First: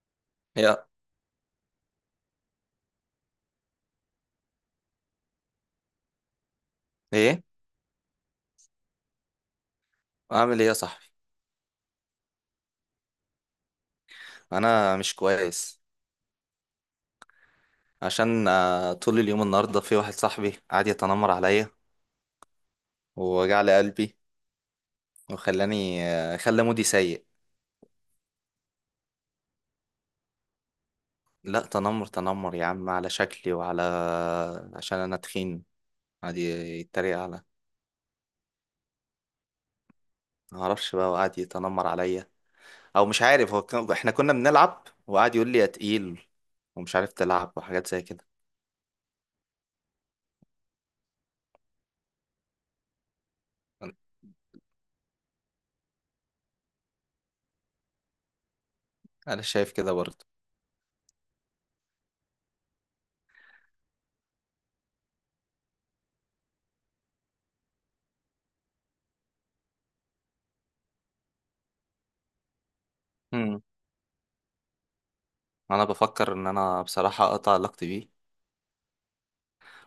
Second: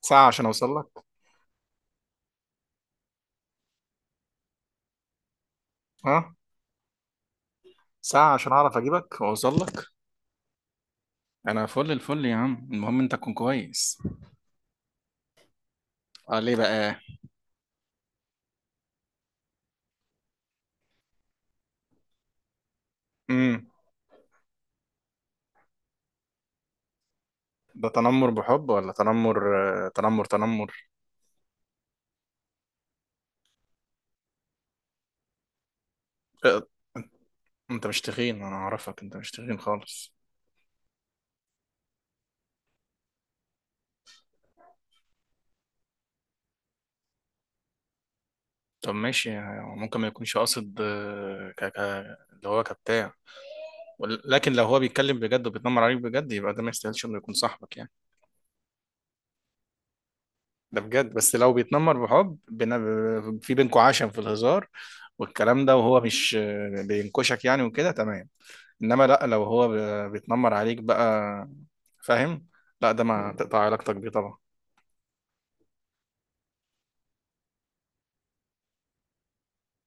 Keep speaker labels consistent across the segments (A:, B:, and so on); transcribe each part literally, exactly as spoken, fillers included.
A: ساعة عشان أوصل
B: يا،
A: لك. ها.
B: ايه.
A: ساعة عشان أعرف أجيبك وأوصل لك.
B: اعمل ايه يا صاحبي؟
A: أنا فل الفل يا عم، المهم أنت تكون كويس.
B: انا مش كويس.
A: أه، ليه بقى؟
B: عشان آه، طول اليوم النهارده في واحد صاحبي قعد يتنمر عليا ووجع
A: امم.
B: لي قلبي، وخلاني آه، خلى مودي سيء.
A: ده تنمر بحب ولا تنمر؟ آه، تنمر تنمر.
B: لا تنمر تنمر يا عم على شكلي وعلى، عشان انا تخين، قعد
A: آه،
B: يتريق على.
A: أنت مش تخين، أنا أعرفك، أنت مش تخين خالص.
B: ما اعرفش بقى، وقعد يتنمر عليا. او مش عارف هو كان... احنا كنا بنلعب وقعد يقول لي يا تقيل ومش عارف تلعب وحاجات زي كده.
A: طب ماشي، يعني ممكن ما يكونش قاصد، آه، ك... ك... اللي هو كبتاع. ول- لكن لو هو بيتكلم بجد وبيتنمر عليك بجد، يبقى ده ما يستاهلش إنه يكون صاحبك يعني.
B: انا شايف كده برضه.
A: ده بجد، بس لو بيتنمر بحب بن... في بينكوا عشم في الهزار والكلام ده، وهو مش بينكشك يعني، وكده تمام. انما لا، لو هو ب- بيتنمر عليك بقى، فاهم. لا ده ما مم. تقطع
B: مم.
A: علاقتك بيه طبعا.
B: انا بفكر ان انا بصراحة اقطع علاقتي بيه،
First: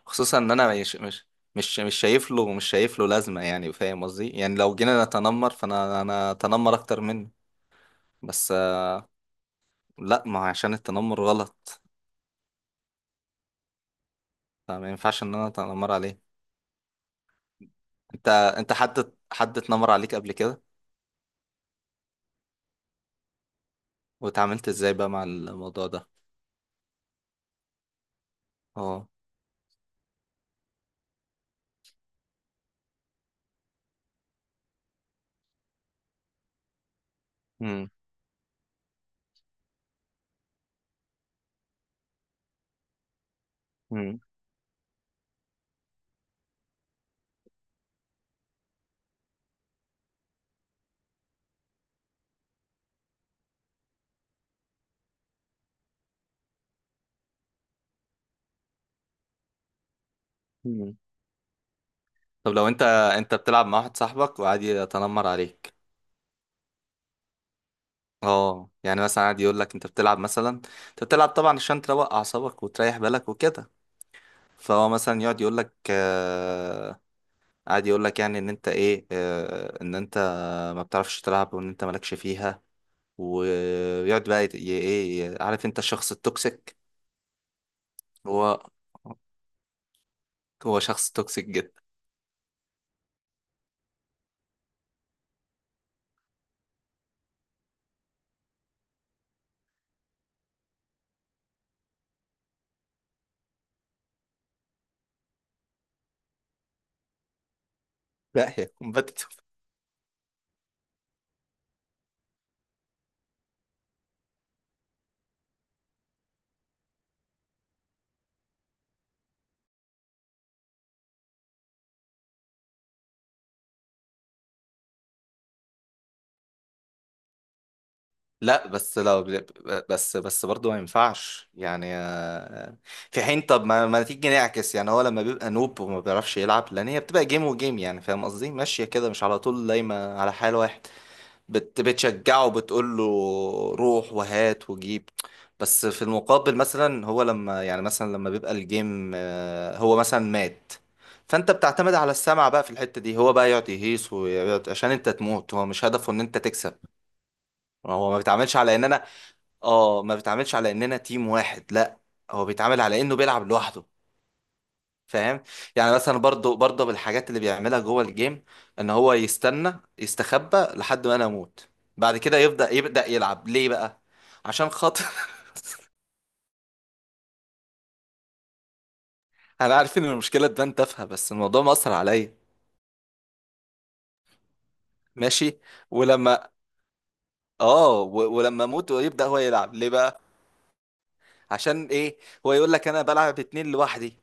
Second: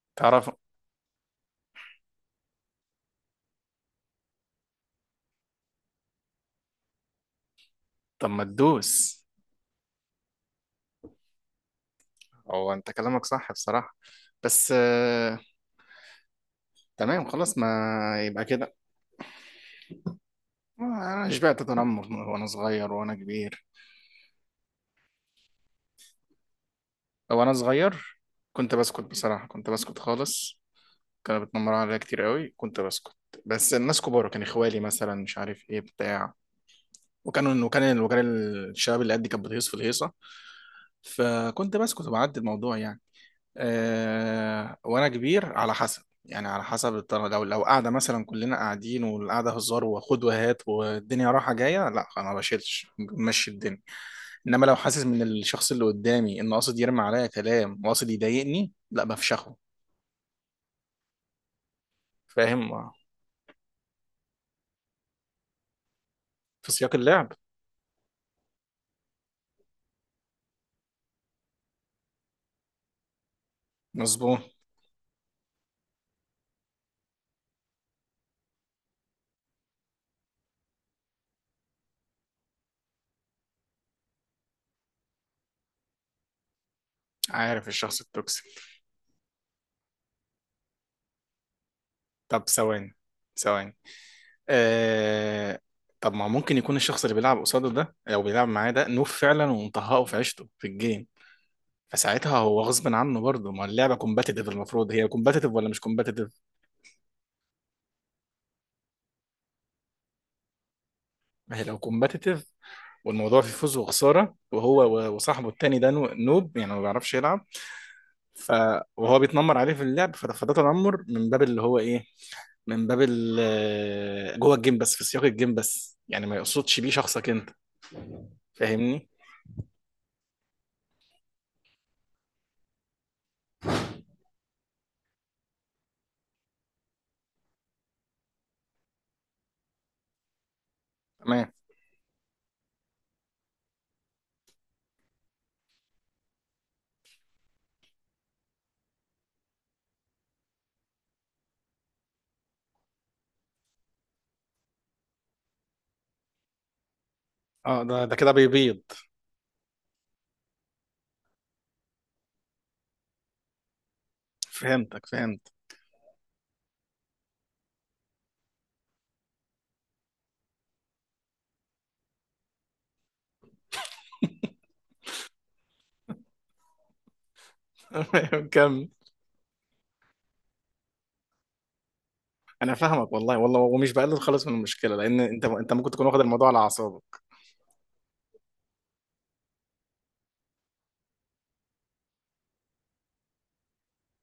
B: خصوصا
A: تعرف.
B: ان انا مش مش مش مش شايف له مش شايف له لازمه. يعني فاهم قصدي، يعني لو جينا نتنمر فانا انا اتنمر اكتر منه.
A: طب، ما
B: بس آه،
A: تدوس.
B: لا، ما هو عشان التنمر غلط.
A: هو انت كلامك صح بصراحة، بس
B: فما ينفعش ان
A: آه،
B: انا اتنمر عليه.
A: تمام خلاص، ما.
B: انت
A: يبقى
B: انت
A: كده.
B: حد حد اتنمر عليك قبل كده؟
A: انا شبعت تنمر وانا صغير وانا كبير.
B: واتعاملت ازاي بقى مع الموضوع ده؟
A: وانا صغير، كنت بسكت
B: اه.
A: بصراحة، كنت بسكت خالص. كانوا بيتنمروا عليا كتير قوي، كنت بسكت. بس الناس كبار، كان اخوالي مثلا مش عارف ايه بتاع، وكانوا
B: امم.
A: وكان وكان الشباب اللي قدي كانت بتهيص في الهيصه، فكنت بسكت وبعدي الموضوع يعني.
B: امم.
A: أه، وانا كبير على حسب، يعني على حسب الطريقة، لو لو قاعدة مثلا كلنا قاعدين والقعدة هزار وخد وهات والدنيا رايحة جاية، لا أنا ما بشيلش، ماشي الدنيا. إنما لو حاسس من الشخص اللي قدامي إنه قاصد يرمي عليا كلام وقاصد يضايقني، لا، بفشخه.
B: امم. طب لو انت
A: فاهم.
B: انت بتلعب مع واحد صاحبك وقعد يتنمر عليك.
A: في سياق اللعب.
B: اه يعني مثلا قاعد يقول لك انت بتلعب مثلا، انت بتلعب طبعا عشان تروق اعصابك وتريح بالك وكده.
A: مظبوط.
B: فهو مثلا يقعد يقول لك آه قاعد يقول لك يعني ان انت ايه آه ان انت ما بتعرفش تلعب، وان انت مالكش فيها. ويقعد بقى يت- ي- ايه، عارف انت الشخص التوكسيك.
A: عارف الشخص التوكسيك.
B: هو هو شخص توكسيك جدا.
A: طب، ثواني. ثواني. آه... طب ما ممكن يكون الشخص اللي بيلعب قصاده ده او بيلعب معاه ده نوب فعلا، ومطهقه في عيشته في الجيم. فساعتها هو غصب عنه برضه، ما اللعبه كومباتيتيف، المفروض هي كومباتيتيف ولا مش كومباتيتيف.
B: لا، هي كومبتيتيف.
A: ما هي لو كومباتيتيف، والموضوع فيه فوز وخساره، وهو و- وصاحبه التاني ده نو- نوب، يعني ما بيعرفش يلعب. ف، وهو بيتنمر عليه في اللعب، فده فده تنمر من باب اللي هو ايه. من باب ال- جوه الجيم بس، في سياق الجيم بس، يعني ما يقصدش بيه شخصك انت.
B: لا بس
A: فاهمني.
B: لو، بس بس برضه ما ينفعش يعني آه، آه، في حين. طب ما, ما تيجي نعكس، يعني هو لما بيبقى نوب وما بيعرفش يلعب لان هي بتبقى جيم، وجيم يعني فاهم قصدي ماشية كده، مش على طول دايما على حال واحد.
A: تمام.
B: بت بتشجعه، بتقول له روح وهات وجيب. بس في المقابل مثلا، هو لما يعني مثلا لما بيبقى الجيم آه، هو مثلا مات، فانت بتعتمد على السمع بقى في الحتة دي. هو بقى يقعد يهيص ويقعد عشان انت تموت، هو مش هدفه ان انت تكسب.
A: اه، ده
B: هو
A: ده
B: ما
A: كده
B: بيتعاملش على
A: بيبيض.
B: اننا، اه، ما بيتعاملش على اننا تيم واحد، لا. هو بيتعامل على انه بيلعب لوحده.
A: فهمتك
B: فاهم.
A: فهمت.
B: يعني مثلا برضو برضو بالحاجات اللي بيعملها جوه الجيم، ان هو يستنى يستخبى لحد ما انا اموت، بعد كده يبدأ يبدأ يلعب ليه بقى عشان خاطر.
A: كمل.
B: انا عارف ان المشكلة تبان تافهة، بس الموضوع مأثر عليا.
A: انا فاهمك والله والله، ومش بقلل خالص من المشكله، لان انت
B: ماشي.
A: انت ممكن تكون واخد الموضوع
B: ولما
A: على اعصابك.
B: اه و- ولما اموت ويبدأ هو يلعب ليه بقى؟ عشان ايه؟ هو يقول لك انا بلعب اتنين لوحدي.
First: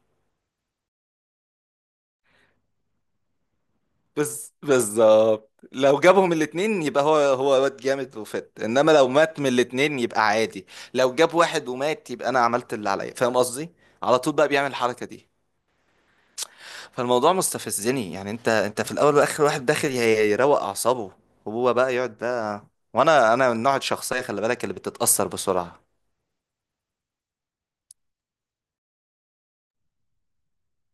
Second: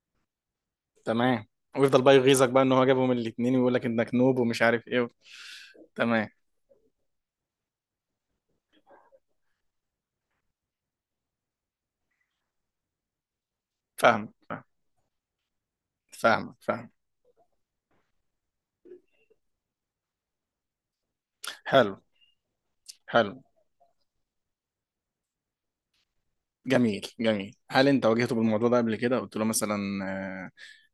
A: تمام. ويفضل بقى يغيظك بقى ان هو جابهم الاثنين ويقول لك انك نوب
B: بز...
A: ومش عارف ايه و...
B: بالظبط، لو
A: تمام.
B: جابهم الاتنين يبقى هو هو واد جامد وفت. انما لو مات من الاتنين يبقى عادي. لو جاب واحد ومات، يبقى انا عملت اللي عليا، فاهم قصدي. على
A: فاهمك
B: طول بقى
A: فاهمك.
B: بيعمل الحركة دي.
A: فاهمك فاهم.
B: فالموضوع مستفزني يعني، انت انت في الاول واخر واحد داخل ي- يروق اعصابه، وهو بقى
A: حلو.
B: يقعد بقى.
A: حلو،
B: وانا انا من نوع الشخصية، خلي بالك، اللي بتتأثر بسرعة.
A: جميل جميل، هل انت واجهته بالموضوع ده قبل كده؟ قلت له مثلا، آه،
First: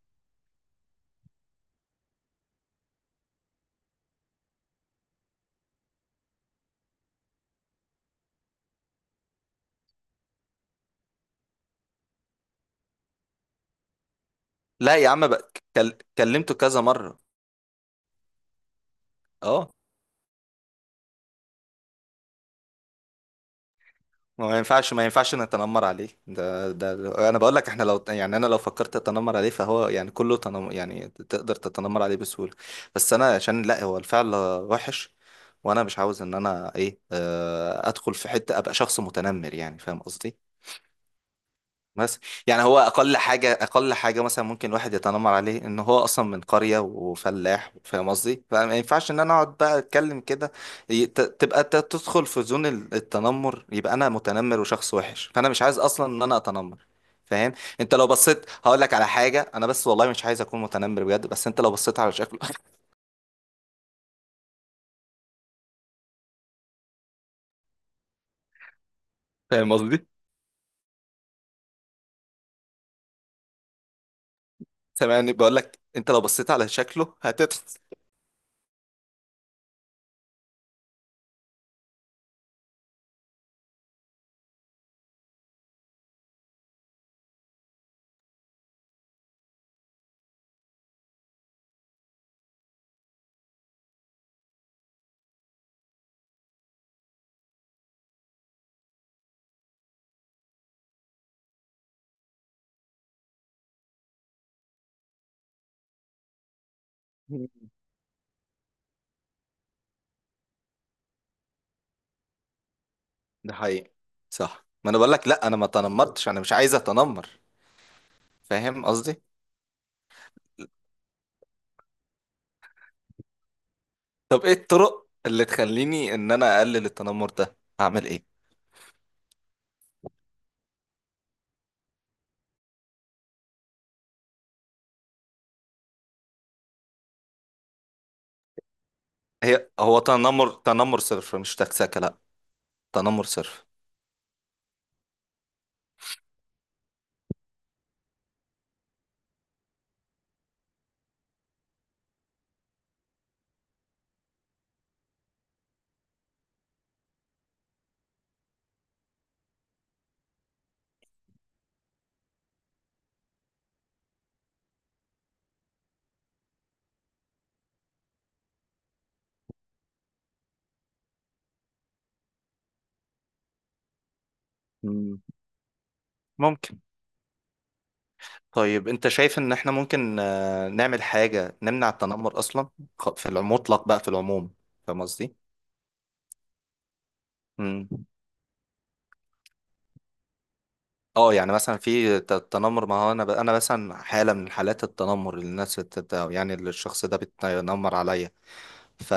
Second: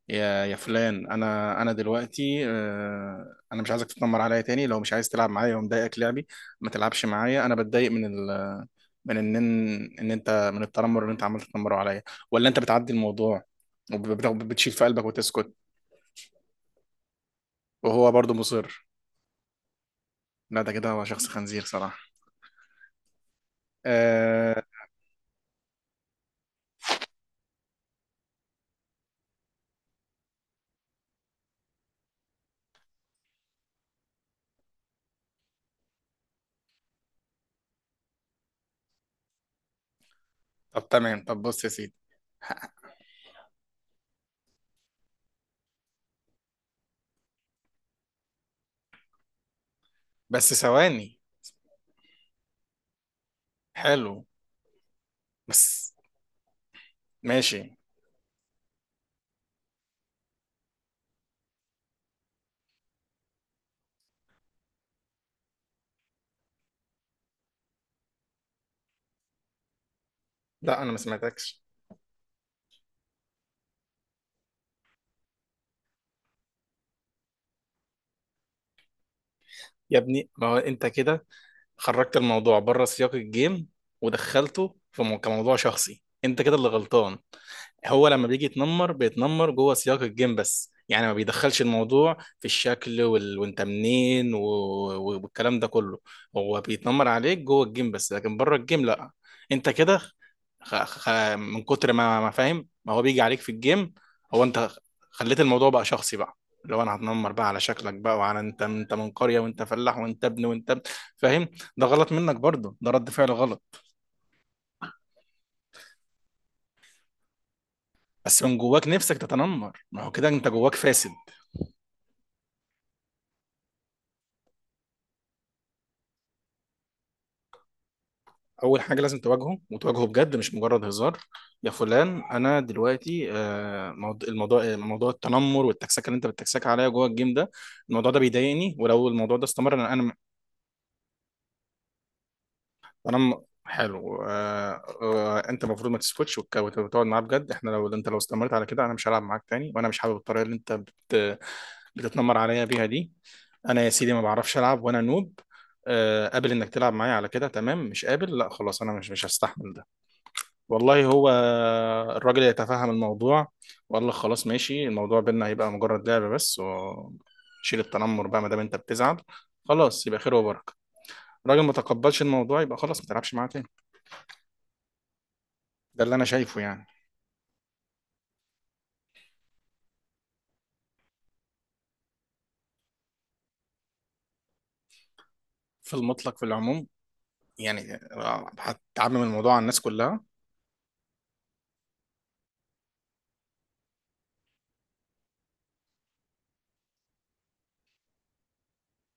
A: يا يا فلان، انا انا دلوقتي آه، انا مش عايزك تتنمر عليا تاني، لو مش عايز تلعب معايا ومضايقك لعبي، ما تلعبش معايا. انا بتضايق من ال... من ان ان انت من التنمر اللي انت عمال تتنمره عليا، ولا انت بتعدي الموضوع، وبت- بتشيل في
B: لا
A: قلبك
B: يا عم بقى،
A: وتسكت،
B: كل... كلمته كذا مرة.
A: وهو برضه مصر؟
B: اه.
A: لا، ده كده هو شخص خنزير صراحة.
B: ما
A: آه...
B: ينفعش، ما ينفعش نتنمر عليه. ده ده انا بقول لك احنا، لو يعني انا لو فكرت اتنمر عليه فهو يعني كله تنم يعني تقدر تتنمر عليه بسهوله. بس انا عشان لا، هو الفعل وحش، وانا مش عاوز ان انا ايه آه، ادخل في حته ابقى شخص متنمر، يعني فاهم قصدي.
A: طب تمام، طب بص يا سيدي.
B: بس. يعني هو اقل حاجه اقل حاجه مثلا، ممكن الواحد يتنمر عليه ان هو اصلا من قريه وفلاح، فاهم قصدي، فما ينفعش ان انا اقعد بقى اتكلم كده.
A: بس
B: ي-
A: ثواني.
B: ت- تبقى ت- تدخل في زون ال- التنمر، يبقى انا
A: حلو.
B: متنمر وشخص وحش، فانا مش عايز
A: بس.
B: اصلا ان انا اتنمر. فاهم.
A: ماشي.
B: انت لو بصيت هقول لك على حاجه، انا بس والله مش عايز اكون متنمر بجد، بس انت لو بصيت على شكله. فاهم قصدي.
A: لا، انا ما سمعتكش.
B: سامعني؟ بقول لك انت لو بصيت على شكله هتت
A: يا ابني، ما هو انت كده، خرجت الموضوع بره سياق الجيم، ودخلته في مو- كموضوع شخصي، انت كده اللي غلطان. هو لما بيجي يتنمر، بيتنمر جوه سياق الجيم بس، يعني ما بيدخلش الموضوع في الشكل وال... وانت منين و... و- والكلام ده كله. هو بيتنمر عليك جوه الجيم بس، لكن بره الجيم لا. انت كده. خ... خ... من كتر ما ما فاهم ما هو بيجي عليك في الجيم، هو انت خليت الموضوع بقى شخصي بقى. لو انا هتنمر بقى على شكلك بقى، وعلى انت انت من قرية، وانت فلاح، وانت ابن وانت ابن. فاهم. ده غلط منك برضه، ده رد فعل
B: ده
A: غلط.
B: حقيقي. صح، ما انا بقول لك لا، انا ما تنمرتش، انا مش عايز اتنمر.
A: بس من
B: فاهم
A: جواك نفسك
B: قصدي.
A: تتنمر، ما هو كده انت جواك فاسد.
B: طب ايه الطرق اللي تخليني ان انا اقلل التنمر ده؟ هعمل ايه؟
A: اول حاجه لازم تواجهه وتواجهه بجد، مش مجرد هزار. يا فلان، انا دلوقتي آه، موض- الموضوع آه، موضوع التنمر والتكسكه اللي انت بتتكسك عليا جوه الجيم ده، الموضوع ده بيضايقني، ولو الموضوع ده
B: هي
A: استمر انا
B: هو
A: انا.
B: تنمر تنمر صرف، مش تكسكه، لا. تنمر
A: انا،
B: صرف.
A: حلو، آه آه انت المفروض ما تسكتش، وتك- وت- وتقعد معاه بجد، احنا لو انت لو استمرت على كده، انا مش هلعب معاك تاني، وانا مش حابب الطريقه اللي انت بت بتتنمر عليا بيها دي. انا يا سيدي، ما بعرفش العب وانا نوب. آه، قابل انك تلعب معايا على كده، تمام. مش قابل، لا خلاص، انا مش مش هستحمل ده. والله، هو الراجل يتفهم الموضوع، وقال لك خلاص ماشي، الموضوع بينا هيبقى مجرد لعبة بس، وشيل التنمر بقى ما دام انت بتزعل، خلاص يبقى خير وبركة. الراجل ما تقبلش الموضوع، يبقى خلاص ما تلعبش معاه تاني.
B: مم.
A: ده اللي انا شايفه
B: ممكن.
A: يعني.
B: طيب انت شايف ان احنا ممكن آه، نعمل حاجة نمنع التنمر اصلا، خ- في المطلق بقى، في العموم، فاهم قصدي؟
A: في المطلق، في العموم.
B: مم.
A: يعني آه، هتعمم الموضوع على الناس كلها؟
B: اه يعني مثلا في ت- التنمر، ما هو انا ب... انا مثلا حالة من حالات التنمر اللي الناس بتت... يعني اللي الشخص ده بيتنمر عليا. ف...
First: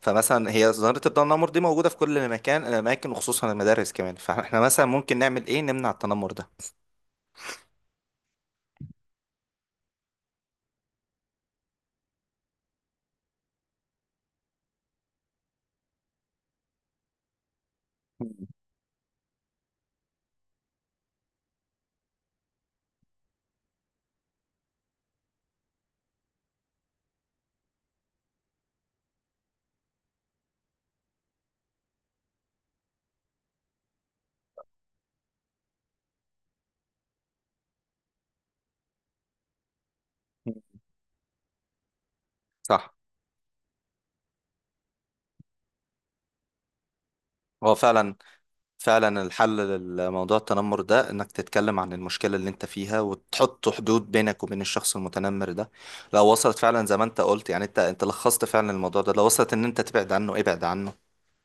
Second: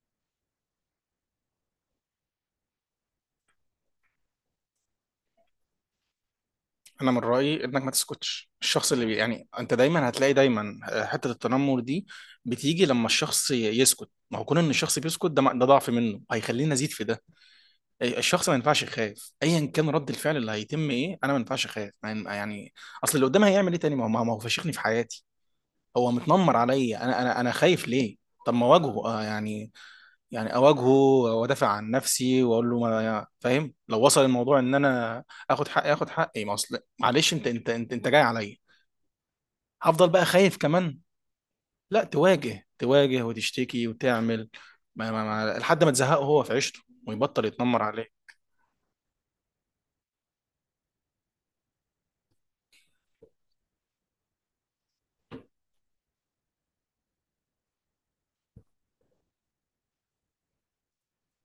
B: فمثلا هي ظاهرة الضوء النمر دي موجودة في كل مكان الأماكن، وخصوصا المدارس كمان. فاحنا مثلا ممكن نعمل إيه نمنع التنمر ده؟
A: انا من رايي انك ما تسكتش، الشخص اللي بي... يعني انت دايما هتلاقي دايما آه، حته التنمر دي، بتيجي لما الشخص ي- يسكت. ما هو كون ان الشخص بيسكت ده ده ضعف منه، هيخليني ازيد في ده. الشخص ما ينفعش يخاف، ايا كان رد الفعل اللي هيتم ايه، انا ما ينفعش اخاف ما ين- يعني، اصل اللي قدام هيعمل ايه تاني، ما هو ما هو فشخني في حياتي. هو متنمر عليا انا، انا انا خايف ليه؟ طب، ما واجهه آه يعني. يعني اواجهه وادافع عن نفسي واقول له، ما يعني، فاهم لو وصل الموضوع ان انا اخد حقي اخد حقي، ما اصل معلش انت انت انت انت جاي عليا، هفضل بقى خايف كمان؟ لا، تواجه
B: صح.
A: تواجه وتشتكي وتعمل ما ما ما لحد ما تزهقه هو في عيشته، ويبطل
B: هو
A: يتنمر عليه.
B: فعلا، فعلا الحل لموضوع التنمر ده انك تتكلم عن المشكلة اللي انت فيها وتحط حدود بينك وبين الشخص المتنمر ده. لو وصلت فعلا زي ما انت قلت، يعني انت انت لخصت فعلا الموضوع ده، لو وصلت ان انت تبعد عنه ابعد عنه.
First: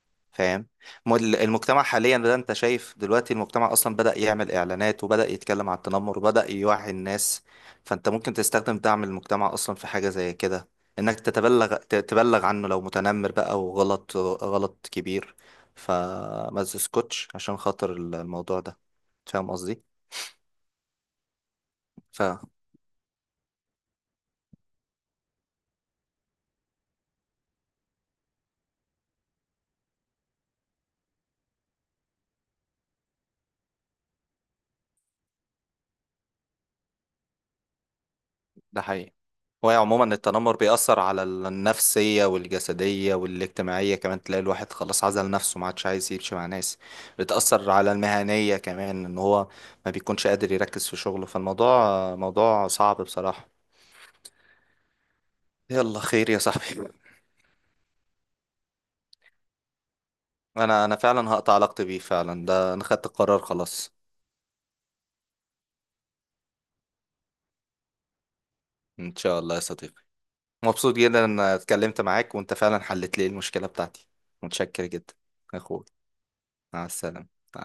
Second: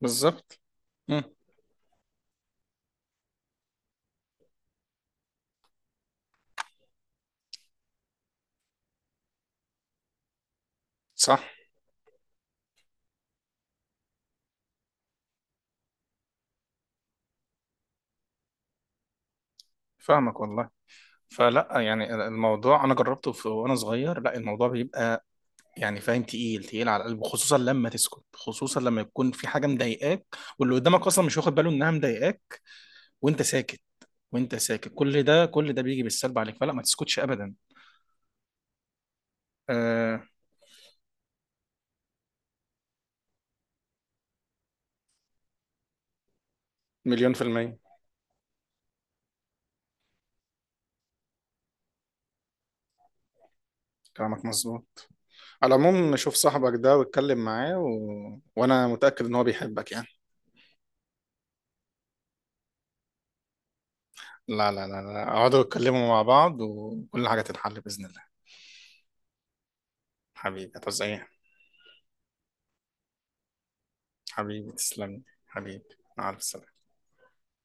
A: بالظبط.
B: فاهم. م-
A: مم.
B: المجتمع حاليا ده، انت شايف دلوقتي المجتمع اصلا بدأ يعمل اعلانات وبدأ يتكلم عن التنمر وبدأ يوعي الناس. فانت ممكن تستخدم دعم المجتمع اصلا في حاجة زي كده، انك
A: صح.
B: تتبلغ ت- تبلغ عنه لو متنمر بقى، وغلط غلط كبير. فما تسكتش عشان خاطر الموضوع ده، فاهم قصدي.
A: فاهمك والله. فلا، يعني الموضوع انا جربته في وانا صغير، لا الموضوع بيبقى، يعني فاهم، تقيل تقيل على القلب، خصوصا لما تسكت، خصوصا لما يكون في حاجه مضايقاك، واللي قدامك اصلا مش واخد باله انها مضايقاك، وانت ساكت، وانت ساكت، كل ده كل ده بيجي بالسلب عليك، فلا، ما تسكتش ابدا.
B: ده حقيقي. هو عموما
A: آه،
B: التنمر بيأثر على النفسية والجسدية والاجتماعية كمان، تلاقي الواحد خلاص عزل نفسه، ما عادش عايز يمشي مع ناس.
A: مليون في
B: بتأثر
A: المية.
B: على المهنية كمان، ان هو ما بيكونش قادر يركز في شغله، فالموضوع موضوع صعب بصراحة.
A: كلامك مظبوط. على
B: يلا
A: العموم،
B: خير
A: شوف
B: يا
A: صاحبك
B: صاحبي.
A: ده واتكلم معاه و... وانا متأكد ان هو بيحبك يعني.
B: انا انا فعلا هقطع علاقتي بيه فعلا، ده انا خدت القرار خلاص.
A: لا، لا، لا، لا، اقعدوا اتكلموا مع بعض، وكل حاجة تتحل بإذن الله.
B: ان شاء الله يا صديقي.
A: حبيبي،
B: مبسوط
A: هتعوز
B: جدا
A: ايه؟
B: ان اتكلمت معاك، وانت فعلا حلت لي المشكلة بتاعتي.
A: حبيبي،
B: متشكر
A: تسلم
B: جدا.
A: لي.
B: يا اخوي.
A: حبيبي. مع السلامة.
B: مع السلامة. مع